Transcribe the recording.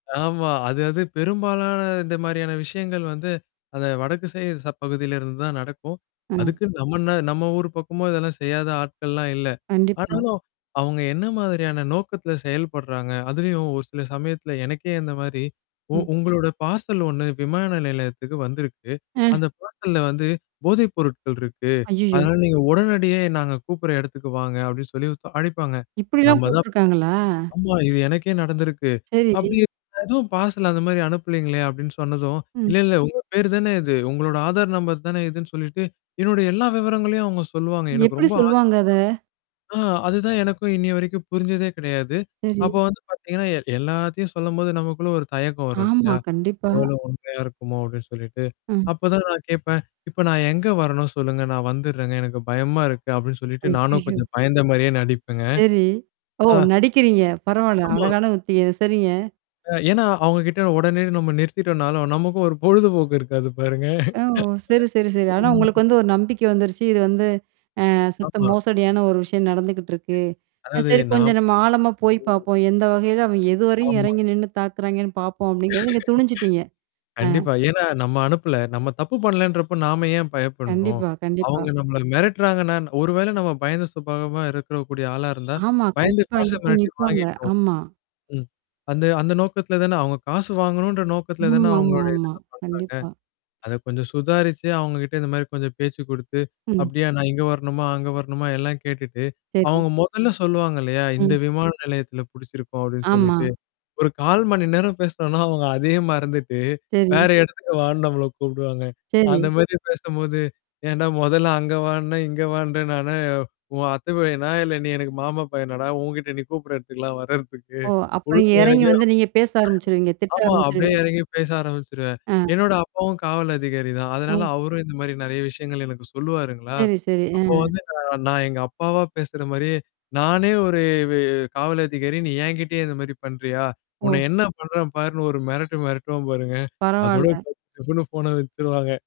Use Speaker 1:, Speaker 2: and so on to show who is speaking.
Speaker 1: ஆமா. அது, அது பெரும்பாலான இந்த மாதிரியான விஷயங்கள் வந்து அத வடக்கு திசை அப்பகுதியில இருந்து தான் நடக்கும்.
Speaker 2: ம்.
Speaker 1: அதுக்கு நம்ம என்ன நம்ம ஊரு பக்கமும் இதெல்லாம் செய்யாத ஆட்கள்லாம் இல்ல.
Speaker 2: கண்டிப்பா.
Speaker 1: ஆனாலும், அவுங்க என்ன மாதிரியான நோக்கத்துல செயல்படுறாங்க. அதுலயும் ஒரு சில சமயத்துல எனக்கே இந்தமாரி உ
Speaker 2: ம்.
Speaker 1: உங்களோட பார்சல் 1 விமான நிலையத்துக்கு வந்திருக்கு.
Speaker 2: அ.
Speaker 1: அந்தப் பார்சல்ல வந்து போதைப் பொருட்கள் இருக்கு.
Speaker 2: ஐயய்யோ!
Speaker 1: அதனால நீங்க உடனடியா நாங்க கூப்பிடுற இடத்துக்கு வாங்க. அப்பிடின்னு சொல்லி ஒருத் அழைப்பாங்க.
Speaker 2: இப்பிடிலாம்
Speaker 1: நம்ம தான்
Speaker 2: கூப்புட்டுருக்காங்களா?
Speaker 1: ஆமா இது எனக்கே நடந்துருக்கு. அப்பிடி
Speaker 2: சரி.
Speaker 1: எதுவும் பார்சல் அந்தமாரி அனுப்பலேங்களே! அப்பிடின்னு சொன்னதும்,
Speaker 2: ம்.
Speaker 1: இல்ல, இல்ல உங்க பேரு தானே இது. உங்களோட ஆதார் நம்பர் தானே இதுன்னு சொல்லிட்டு, என்னோட எல்லா விவரங்களையும் அவுங்க சொல்லுவாங்க. எனக்கு
Speaker 2: எப்பிடி
Speaker 1: ரொம்ப
Speaker 2: சொல்லுவாங்க அத?
Speaker 1: ஆச்சர்யம் அ அது தான் எனக்கும் இன்னியவரைக்கும் புரிஞ்சதே கிடையாது.
Speaker 2: சரி.
Speaker 1: அப்போ வந்து பார்த்தீங்கன்னா, எ எல்லாத்தையும் சொல்லும்போது நமக்குள்ள ஒரு தயக்கம் வரும்
Speaker 2: ஆமா,
Speaker 1: இல்லயா!
Speaker 2: கண்டிப்பா.
Speaker 1: ஒரு வேல உண்மையா இருக்குமோ! அப்பிடின்னு சொல்லிட்டு.
Speaker 2: ம்.
Speaker 1: அப்பதான் நான் கேட்பேன். இப்ப நான் எங்க வரணும்? சொல்லுங்க. நான் வந்துட்றேனங்க. எனக்குப் பயமா இருக்கு, அப்பிடின்னு சொல்லிட்டு நானும்
Speaker 2: ஐயய்யோ!
Speaker 1: கொஞ்சம் பயந்த மாரியே நடிப்பேங்க.
Speaker 2: சரி. ஓ!
Speaker 1: ஆ.
Speaker 2: நடிக்கிறீங்க. பரவாயில்ல.
Speaker 1: ஆமா.
Speaker 2: அழகான உத்தியே! சரிங்க.
Speaker 1: அ ஏனா அவுங்கக்கிட்ட உடனே நம்ம நிறுத்திட்டனாலும் நமக்கும் ஒரு பொழுதுபோக்கு இருக்காது பாருங்க
Speaker 2: அ ஓ! சரி, சரி, சரி. ஆனா,
Speaker 1: ம்.
Speaker 2: உங்களுக்கு வந்து ஒரு நம்பிக்கை வந்துருச்சு. இது வந்து ஆ, சுத்த
Speaker 1: ஆமா
Speaker 2: மோசடியான ஒரு விஷயம் நடந்துக்கிட்டு இருக்கு. அ
Speaker 1: அதாவது
Speaker 2: சரி
Speaker 1: நாம்
Speaker 2: கொஞ்சம் நம்ம ஆழமா போய்
Speaker 1: ம்.
Speaker 2: பாப்போம். எந்த வகையில அவன் எதுவரையும்
Speaker 1: ஆமா.
Speaker 2: இறங்கி நின்னு தாக்குறாங்கன்னு பார்ப்போம் அப்பிடிங்கிறது நீங்க துணிஞ்சுட்டீங்க. அ.
Speaker 1: கண்டிப்பா. ஏன்னா நம்ம அனுப்பல. நம்ம தப்பு பண்ணலேன்றப்ப நாம ஏன் பயப்பட்ணும்?
Speaker 2: கண்டிப்பா,
Speaker 1: அவுங்க
Speaker 2: கண்டிப்பா.
Speaker 1: நம்மள மிரட்டுறாங்கன்னா, ஒருவேளை நாம பயந்த சுபாவமா இருக்கக்கூடிய ஆளா இருந்தா,
Speaker 2: ஆமா,
Speaker 1: பயந்து
Speaker 2: கண்டிப்பா.
Speaker 1: காச
Speaker 2: அங்க போய்
Speaker 1: மிரட்டி
Speaker 2: நிப்பாங்க.
Speaker 1: வாங்கிட்னும்.
Speaker 2: ஆமா.
Speaker 1: ம். அந்த அந்த, அந்த நோக்கத்துல தான் அவுங்க காசு வாங்கனும்ன்ற நோக்கத்துல
Speaker 2: ம் ஆமா, ஆமா,
Speaker 1: அவுங்களுடைய [unintelligible]
Speaker 2: ஆமா.
Speaker 1: பண்றாங்க.
Speaker 2: கண்டிப்பா.
Speaker 1: அத கொஞ்சம் சுதாரிச்சு அவுங்கக்கிட்ட இந்தமாரி கொஞ்சம் பேச்சு கொடுத்து,
Speaker 2: ம்.
Speaker 1: அப்பிடியா நான் இங்க வரணுமா? அங்க வரணுமா? எல்லாம் கேட்டுட்டு
Speaker 2: சரி.
Speaker 1: அவுங்க முதல்ல சொல்லுவாங்க இல்லயா! இந்த
Speaker 2: ம்.
Speaker 1: விமான நிலையத்துல பிடிச்சிருக்கும் அப்பிடின்னு
Speaker 2: ஆமா.
Speaker 1: சொல்லிட்டு, ஒரு 1/4 மணி நேரம் பேசினன்னா, அவுங்க அதே மறந்துட்டு
Speaker 2: சரி.
Speaker 1: வேற இடத்துக்கு வான்னு நம்மள கூப்பிடுவாங்க. அந்த
Speaker 2: சரி.
Speaker 1: மாரி பேசும்போது ஏன்டா முதல்ல அங்க வான்ன, இங்க வான்ற நான் என்ன உன் அத்தை பையனா! இல்ல நீ எனக்கு மாமா பையனாடா! உன்கிட்ட நீ கூப்பிட்ற இடத்துக்குலாம் வர்றதுக்கு
Speaker 2: ஓ! அப்ப நீங்க
Speaker 1: ஒழுங்கா
Speaker 2: இறங்கி வந்து நீங்கப் பேச ஆரம்பிச்சிருவீங்க.
Speaker 1: [unintelligible]
Speaker 2: திட்ட
Speaker 1: ஆமா அப்பிடியே
Speaker 2: ஆரம்பிச்சிருவீங்க.
Speaker 1: இறங்கி பேச ஆரம்பிச்சுருவேன்.
Speaker 2: ஆ.
Speaker 1: என்னோட அப்பாவும் காவல் அதிகாரி தான். அதனால
Speaker 2: அ.
Speaker 1: அவரும் இந்தமாரி நிறைய விஷயங்கள் எனக்குச் சொல்லுவாருங்களா.
Speaker 2: சரி, சரி.
Speaker 1: அப்ப
Speaker 2: அ.
Speaker 1: வந்து நான் எங்கப்பாவா பேசுற மாரியே நானே ஒரு வெ காவல் அதிகாரி. நீ என்கிட்டேயே இந்தமாரி பண்றியா! உன்ன
Speaker 2: ஓ!
Speaker 1: என்ன பண்றேன் பாருன்னு ஒரு மிரட்டு மிரட்டுவேன், பாருங்க. அதோட
Speaker 2: பரவாயில்ல.
Speaker 1: [unintelligible] ஃபோன வச்சிருவான்ங்க.